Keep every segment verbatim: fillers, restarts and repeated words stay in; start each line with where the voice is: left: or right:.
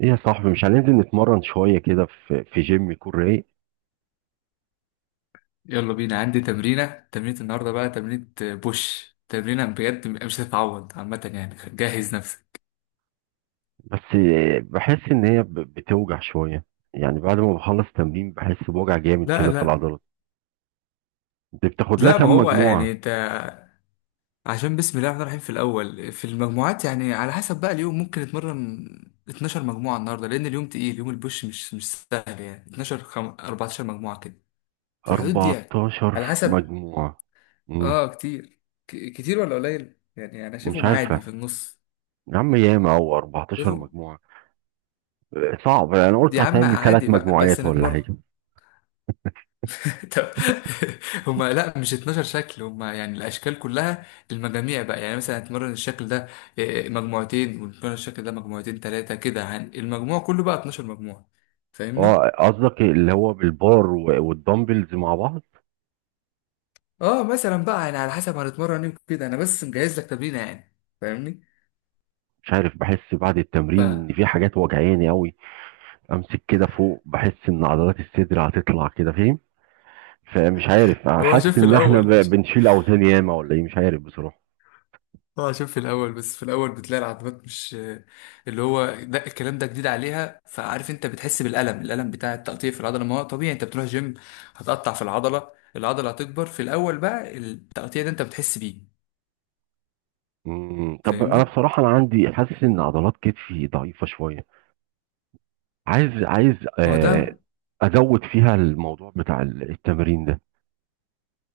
right: ايه يا صاحبي، مش هننزل نتمرن شوية كده في في جيم يكون رايق؟
left: يلا بينا، عندي تمرينة تمرينة النهاردة، بقى تمرينة بوش، تمرينة بجد مش هتتعوض عامة، يعني جهز نفسك.
right: بس بحس ان هي ب- بتوجع شوية. يعني بعد ما بخلص تمرين بحس بوجع جامد
left: لا
right: كده في
left: لا
right: العضلات. انت بتاخد لها
left: لا، ما
right: كام
left: هو يعني
right: مجموعة؟
left: انت، عشان بسم الله الرحمن الرحيم، في الأول في المجموعات يعني على حسب بقى اليوم ممكن اتمرن اتناشر مجموعة النهاردة، لأن اليوم تقيل، يوم البوش مش مش سهل يعني. اتناشر خم... اربعتاشر مجموعة كده، في الحدود دي يعني،
right: اربعتاشر
left: على حسب.
right: مجموعة؟ مم.
left: اه كتير، ك... كتير ولا قليل؟ يعني أنا
right: مش
left: شايفهم عادي، في
right: عارفة،
left: النص
right: يا عم ياما او اربعة عشر
left: شايفهم.
right: مجموعة. آه، صعب. انا
left: دي
right: قلت
left: يا عم
right: هتعمل ثلاث
left: عادي بقى، بس
right: مجموعات ولا
left: نتمرن.
right: حاجة.
left: طب هما لا، مش اتناشر شكل، هما يعني الاشكال كلها، المجاميع بقى، يعني مثلا هتمرن الشكل ده آه، مجموعتين، وتمرن الشكل ده مجموعتين، ثلاثه كده، هن- المجموع كله بقى اتناشر مجموعه. فاهمني؟
right: اه، قصدك اللي هو بالبار و- والدمبلز مع بعض؟
left: اه مثلا بقى يعني على حسب هنتمرن ايه كده، انا بس مجهز لك تمرينه يعني. فاهمني؟
right: مش عارف، بحس بعد
left: ف
right: التمرين ان في حاجات وجعاني قوي. امسك كده فوق، بحس ان عضلات الصدر هتطلع كده، فاهم؟ فمش عارف،
left: هو
right: حاسس
left: شوف في
right: ان احنا
left: الاول،
right: ب- بنشيل اوزان ياما ولا ايه، مش عارف بصراحه.
left: اه عشان في الاول، بس في الاول بتلاقي العضلات مش، اللي هو ده، الكلام ده جديد عليها، فعارف انت بتحس بالالم، الالم بتاع التقطيع في العضله، ما هو طبيعي، انت بتروح جيم هتقطع في العضله، العضله هتكبر، في الاول بقى التقطيع ده انت بتحس بيه.
right: مم. طب انا
left: فاهمني؟
right: بصراحه، انا عندي حاسس ان عضلات كتفي ضعيفه شويه. عايز عايز
left: ما هو
right: آه
left: ده،
right: ازود فيها الموضوع بتاع ال- التمرين ده.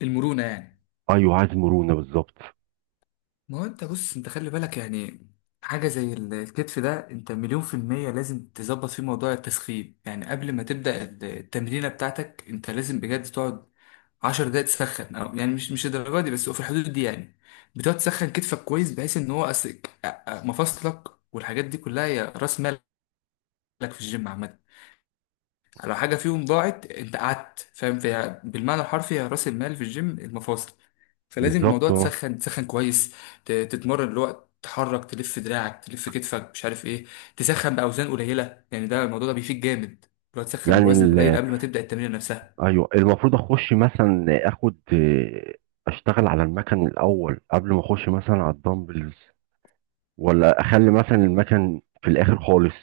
left: المرونه يعني.
right: ايوه، عايز مرونه بالظبط.
left: ما هو انت بص، انت خلي بالك يعني، حاجه زي ال- الكتف ده، انت مليون في الميه لازم تظبط فيه موضوع التسخين، يعني قبل ما تبدا التمرينه بتاعتك، انت لازم بجد تقعد عشر دقايق تسخن، أو يعني مش مش الدرجه دي، بس هو في الحدود دي يعني، بتقعد تسخن كتفك كويس، بحيث ان هو أس- مفاصلك والحاجات دي كلها، هي راس مالك في الجيم عامه، لو حاجه فيهم ضاعت انت قعدت، فاهم فيها؟ بالمعنى الحرفي، هي راس المال في الجيم المفاصل. فلازم
right: بالظبط
left: الموضوع
right: اه.
left: تسخن تسخن كويس، ت- تتمرن الوقت، تحرك، تلف دراعك، تلف كتفك، مش عارف ايه، تسخن باوزان قليله يعني، ده الموضوع ده بيفيد جامد، لو تسخن
right: يعني
left: بوزن قليل
right: ال-
left: قبل ما تبدا التمرين نفسها.
right: ايوه، المفروض اخش مثلا اخد، آه، اشتغل على المكن الاول قبل ما اخش مثلا على الدمبلز، ولا اخلي مثلا المكن في الاخر خالص؟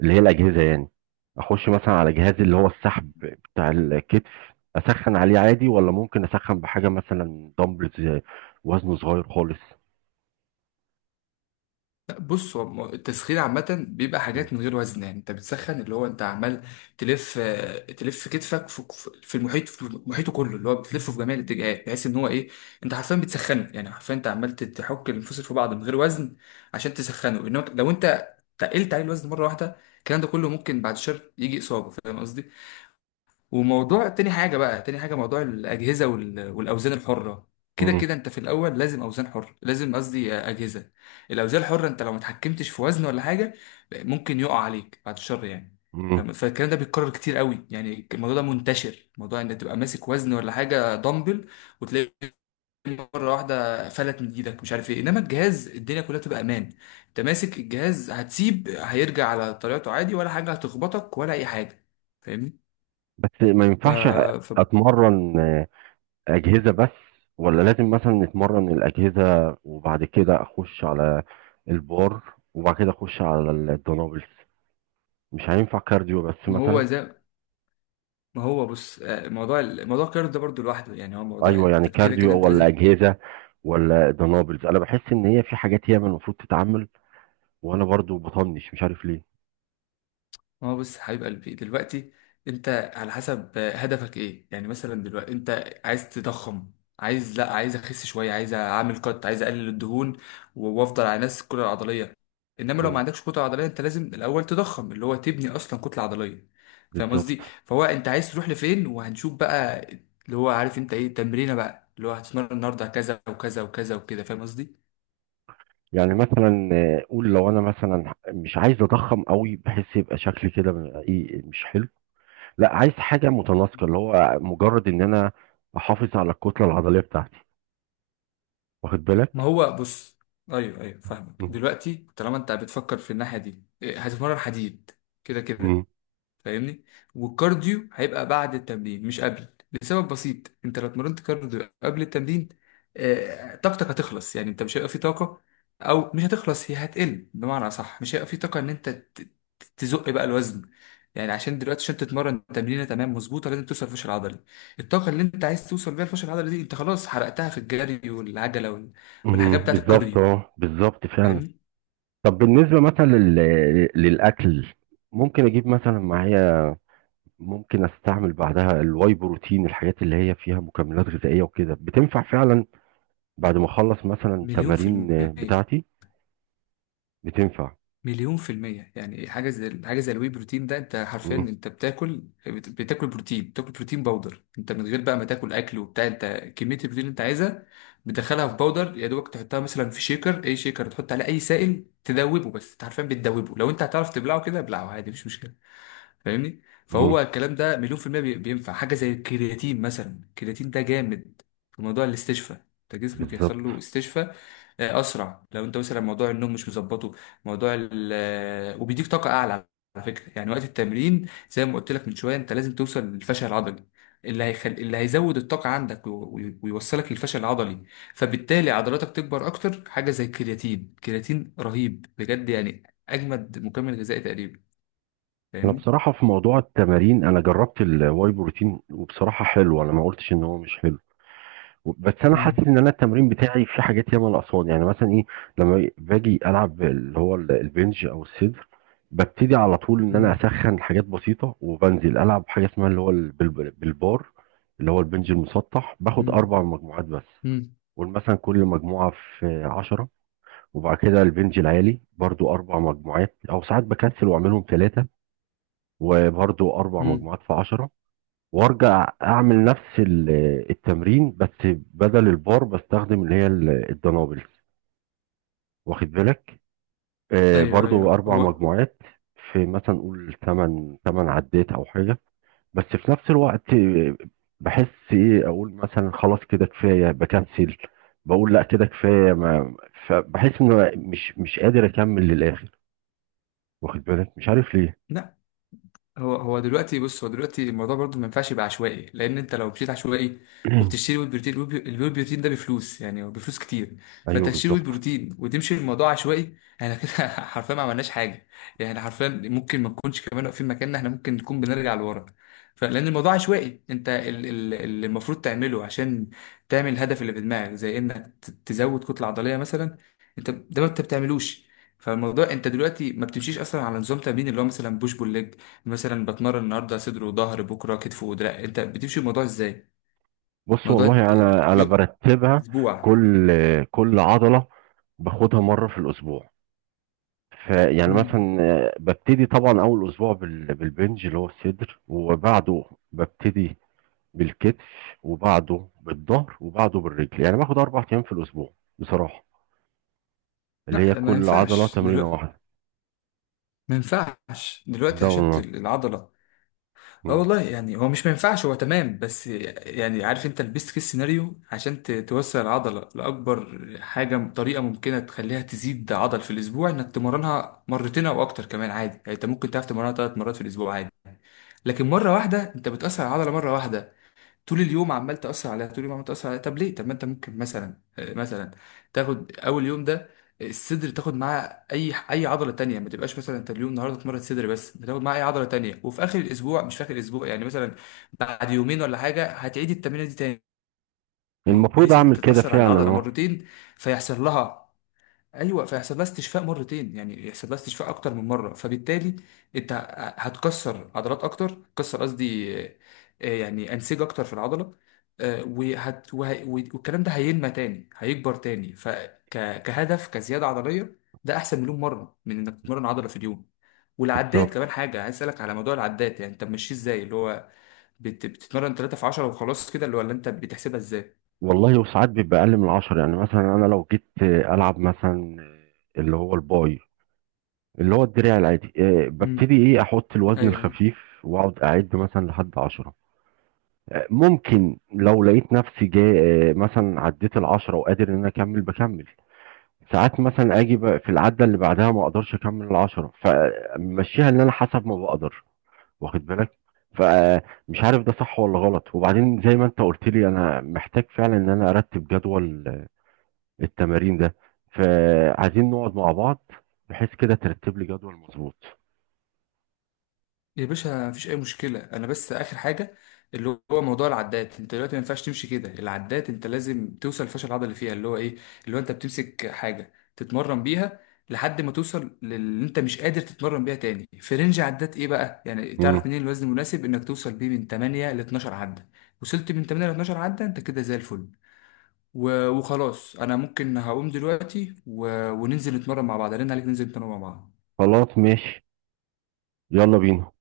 right: اللي هي الاجهزه يعني. اخش مثلا على جهاز اللي هو السحب بتاع الكتف، اسخن عليه عادي، ولا ممكن اسخن بحاجه مثلا دمبلز وزنه صغير خالص؟
left: لا، بص هو م- التسخين عامة بيبقى
right: مم.
left: حاجات من غير وزن، يعني انت بتسخن، اللي هو انت عمال تلف آه، تلف كتفك في في المحيط، في محيطه كله، اللي هو بتلفه في جميع الاتجاهات، بحيث ان هو ايه، انت حرفيا بتسخنه، يعني حرفيا انت عمال تت- تحك الانفصل في بعض من غير وزن عشان تسخنه. انما لو انت تقلت عليه الوزن مرة واحدة، الكلام ده كله ممكن بعد شهر يجي إصابة. فاهم قصدي؟ وموضوع تاني حاجة بقى، تاني حاجة موضوع الأجهزة وال- والأوزان الحرة. كده
right: مم.
left: كده أنت في الأول لازم أوزان حرة، لازم قصدي أجهزة. الأوزان الحرة أنت لو ما اتحكمتش في وزن ولا حاجة، ممكن يقع عليك بعد الشر يعني.
right: مم.
left: فاهم؟ فالكلام ده بيتكرر كتير قوي، يعني الموضوع ده منتشر، موضوع ان تبقى ماسك وزن ولا حاجه، دمبل، وتلاقي مره واحده فلت من ايدك، مش عارف ايه. انما الجهاز الدنيا كلها تبقى امان، انت ماسك الجهاز هتسيب، هيرجع على طريقته عادي ولا حاجه، هتخبطك ولا اي حاجه؟ فاهمني؟
right: بس ما ينفعش
left: ف...
right: اتمرن، آه، اجهزه بس؟ ولا لازم مثلا اتمرن الاجهزه وبعد كده اخش على البار، وبعد كده اخش على الدنابلز؟ مش هينفع كارديو بس
left: ما هو
right: مثلا؟
left: زي ما هو بص، آه، موضوع ال- موضوع القرار ده برضو لوحده، يعني هو موضوع،
right: ايوه، يعني
left: انت كده كده
right: كارديو
left: انت
right: ولا
left: لازم.
right: اجهزه ولا دنابلز؟ انا بحس ان هي في حاجات هي من المفروض تتعمل وانا برضو بطنش، مش عارف ليه.
left: ما هو بص حبيب قلبي دلوقتي، انت على حسب آه، هدفك ايه، يعني مثلا دلوقتي انت عايز تضخم، عايز لا عايز اخس شويه، عايز اعمل كات، عايز اقلل الدهون و- وافضل على نفس الكتله العضليه. انما لو ما
right: امم
left: عندكش كتله عضليه، انت لازم الاول تضخم، اللي هو تبني اصلا كتله عضليه. فاهم
right: بالظبط.
left: قصدي؟ فهو انت عايز تروح لفين؟ وهنشوف بقى اللي هو، عارف انت ايه تمرينه بقى اللي هو هتتمرن النهارده، كذا وكذا وكذا وكده. فاهم قصدي؟
right: يعني مثلا، آه، قول لو انا مثلا مش عايز اضخم قوي بحس يبقى شكلي كده م- ايه مش حلو. لا، عايز حاجه متناسقه، اللي هو مجرد ان انا احافظ على الكتله العضليه بتاعتي، واخد
left: ما
right: بالك؟
left: هو بص، ايوه ايوه، فاهمك
right: مم.
left: دلوقتي. طالما انت بتفكر في الناحيه دي إيه، هتتمرن حديد، كده كده.
right: مم.
left: فاهمني؟ والكارديو هيبقى بعد التمرين مش قبل، لسبب بسيط، انت لو اتمرنت كارديو قبل التمرين آه، طاقتك هتخلص، يعني انت مش هيبقى في طاقة، او مش هتخلص، هي هتقل بمعنى صح، مش هيبقى في طاقة ان انت ت- تزق بقى الوزن، يعني عشان دلوقتي عشان تتمرن تمرينه تمام مظبوطه، لازم توصل الفشل العضلي. الطاقه اللي انت عايز توصل بيها الفشل العضلي دي، انت خلاص حرقتها في الجري والعجله وال- والحاجات
right: مم.
left: بتاعت
right: بالظبط
left: الكارديو.
right: اه، بالظبط فعلا.
left: فاهمني؟
right: طب بالنسبه مثلا لل... للاكل، ممكن اجيب مثلا معايا؟ ممكن استعمل بعدها الواي بروتين، الحاجات اللي هي فيها مكملات غذائية وكده بتنفع فعلا بعد ما اخلص مثلا
left: مليون في
right: تمارين آه،
left: المية.
right: بتاعتي؟ بتنفع؟
left: مليون في المية، يعني حاجة زي، حاجة زي الواي بروتين ده، انت حرفيا
right: مم.
left: انت بتاكل، بت- بتاكل بروتين، بتاكل بروتين باودر، انت من غير بقى ما تاكل اكل وبتاع، انت كمية البروتين اللي انت عايزها بتدخلها في باودر، يا دوبك تحطها مثلا في شيكر، اي شيكر، تحط عليه اي سائل تدوبه، بس انت حرفيا بتدوبه، لو انت هتعرف تبلعه كده ابلعه عادي، مش مشكلة. فاهمني؟
right: مم.
left: فهو الكلام ده مليون في المية بي- بينفع. حاجة زي الكرياتين مثلا، الكرياتين ده جامد في موضوع الاستشفاء، انت جسمك يحصل
right: بالظبط.
left: له استشفاء آه، اسرع. لو انت مثلا موضوع النوم مش مظبطه، موضوع ال آه، وبيديك طاقه اعلى، على فكره يعني. وقت التمرين، زي ما قلت لك من شويه، انت لازم توصل للفشل العضلي. اللي هيخل... اللي هيزود الطاقه عندك وي- وي- ويوصلك للفشل العضلي، فبالتالي عضلاتك تكبر اكتر. حاجه زي الكرياتين، الكرياتين رهيب بجد يعني، اجمد مكمل غذائي تقريبا.
right: انا
left: فاهمني؟
right: بصراحة في موضوع التمارين، انا جربت الواي بروتين وبصراحة حلو، انا ما قلتش ان هو مش حلو. بس انا حاسس
left: مم.
right: ان انا التمرين بتاعي في حاجات ياما ناقصاني، يعني مثلا ايه. لما باجي العب اللي هو ال- البنج او الصدر، ببتدي على طول ان انا
left: مم.
right: اسخن حاجات بسيطه، وبنزل العب حاجه اسمها اللي هو ال- بال- بالبار، اللي هو البنج المسطح، باخد
left: مم.
right: اربع مجموعات بس.
left: مم.
right: قول مثلا كل مجموعه في عشرة، وبعد كده البنج العالي برضو اربع مجموعات، او ساعات بكسل واعملهم ثلاثه، وبرضو اربع
left: مم.
right: مجموعات في عشرة. وارجع اعمل نفس ال- التمرين، بس بدل البار بستخدم اللي هي ال- الدنابلز، واخد بالك. آه،
left: ايوه
right: برضو
left: ايوه،
right: اربع
left: هو
right: مجموعات في مثلا نقول ثمان ثمان عدات او حاجه. بس في نفس الوقت، آه، بحس ايه اقول مثلا خلاص كده كفايه، بكنسل. بقول لا كده كفايه ما. فبحس ان أنا مش مش قادر اكمل للاخر، واخد بالك، مش عارف ليه.
left: لا، هو هو دلوقتي بص، هو دلوقتي الموضوع برضو ما ينفعش يبقى عشوائي، لان انت لو مشيت عشوائي وبتشتري ويل بروتين، الويل بي- الويل بروتين ده بفلوس، يعني هو بفلوس كتير. فانت
right: ايوه،
left: تشتري ويل
right: بالظبط.
left: بروتين وتمشي الموضوع عشوائي، احنا كده حرفيا ما عملناش حاجه، يعني إحنا حرفيا ممكن ما نكونش كمان واقفين مكاننا، احنا ممكن نكون بنرجع لورا. فلان الموضوع عشوائي، انت ال- ال- اللي المفروض تعمله عشان تعمل الهدف اللي في دماغك، زي انك ت- تزود كتله عضليه مثلا، انت ده ما انت بتعملوش. فالموضوع، انت دلوقتي ما بتمشيش اصلا على نظام تمرين، اللي هو مثلا بوش بول ليج. مثلا بتمرن النهارده صدر وظهر، بكره كتف ودراع. انت بتمشي الموضوع ازاي؟
right: بص
left: موضوع ت-
right: والله، انا انا
left: يو-
right: برتبها.
left: اسبوع؟
right: كل كل عضله باخدها مره في الاسبوع. فيعني
left: مم.
right: مثلا، آه، ببتدي طبعا اول اسبوع بال- بالبنج اللي هو الصدر، وبعده ببتدي بالكتف، وبعده بالظهر، وبعده بالرجل، يعني باخد اربع ايام في الاسبوع بصراحه، اللي هي
left: لا ما
right: كل عضله
left: ينفعش
right: تمرينه
left: دلوقتي،
right: واحده.
left: ما ينفعش دلوقتي،
right: ده
left: عشان ت-
right: والله.
left: العضله، اه
right: مم.
left: والله، يعني هو مش ما ينفعش، هو تمام، بس يعني عارف انت البيست كيس سيناريو عشان ت- توسع العضله لاكبر حاجه، طريقه ممكنه تخليها تزيد عضل في الاسبوع، انك تمرنها مرتين او اكتر كمان عادي، يعني انت ممكن تعرف تمرنها ثلاث مرات في الاسبوع عادي. لكن مره واحده انت بتاثر على العضله مره واحده، طول اليوم عمال تأثر عليها، طول اليوم عمال تأثر عليها، طب ليه؟ طب ما انت ممكن مثلا آه، مثلا تاخد اول يوم ده الصدر، تاخد معاه اي اي عضله تانية، ما تبقاش مثلا انت اليوم النهارده اتمرن صدر بس، بتاخد معاه اي عضله تانية، وفي اخر الاسبوع، مش في اخر الاسبوع يعني، مثلا بعد يومين ولا حاجه هتعيد التمرينه دي تاني،
right: المفروض
left: بحيث ان
right: اعمل
left: انت
right: كده
left: تاثر على
right: فعلا،
left: العضله
right: اه.
left: مرتين، فيحصل لها، ايوه فيحصل لها استشفاء مرتين، يعني يحصل لها استشفاء اكتر من مره. فبالتالي انت ه- هتكسر عضلات اكتر، تكسر قصدي آه، آه، يعني انسجه اكتر في العضله، آه، وهت وه- والكلام ده هينمى تاني، هيكبر تاني، فكهدف كزياده عضليه ده احسن مليون مره من انك تتمرن عضله في اليوم. والعدات كمان
right: بالظبط
left: حاجه عايز اسالك على موضوع العدات، يعني انت ماشي ازاي اللي هو؟ بت- بتتمرن تلاتة في عشر وخلاص كده؟ اللي هو اللي انت بتحسبها ازاي؟
right: والله، وساعات بيبقى اقل من عشرة. يعني مثلا انا لو جيت، آه، العب مثلا، آه، اللي هو الباي، اللي هو الدراع العادي، آه،
left: مم.
right: ببتدي، ايه، احط الوزن
left: ايوه.
right: الخفيف، واقعد اعد مثلا لحد عشرة. آه، ممكن لو لقيت نفسي جاي، آه، مثلا عديت العشرة وقادر ان انا اكمل، بكمل. ساعات مثلا اجي بقى في العدة اللي بعدها ما اقدرش اكمل العشرة، فمشيها ان انا حسب ما بقدر، واخد بالك. فمش عارف ده صح ولا غلط، وبعدين زي ما انت قلت لي، انا محتاج فعلا ان انا ارتب جدول التمارين ده، فعايزين نقعد مع بعض، بحيث كده ترتب لي جدول مظبوط.
left: يا باشا مفيش اي مشكله، انا بس اخر حاجه اللي هو موضوع العدات، انت دلوقتي ما ينفعش تمشي كده العدات، انت لازم توصل الفشل العضلي اللي فيها، اللي هو ايه، اللي هو انت بتمسك حاجه تتمرن بيها لحد ما توصل للي انت مش قادر تتمرن بيها تاني، في رينج عدات ايه بقى؟ يعني
right: مم.
left: تعرف منين الوزن المناسب؟ انك توصل بيه من تمانية ل اتناشر عده، وصلت من تمانية ل اتناشر عده انت كده زي الفل. و- وخلاص، انا ممكن هقوم دلوقتي و... وننزل نتمرن مع بعض، رن عليك، ننزل نتمرن مع بعض.
right: خلاص، ماشي. يلا بينا.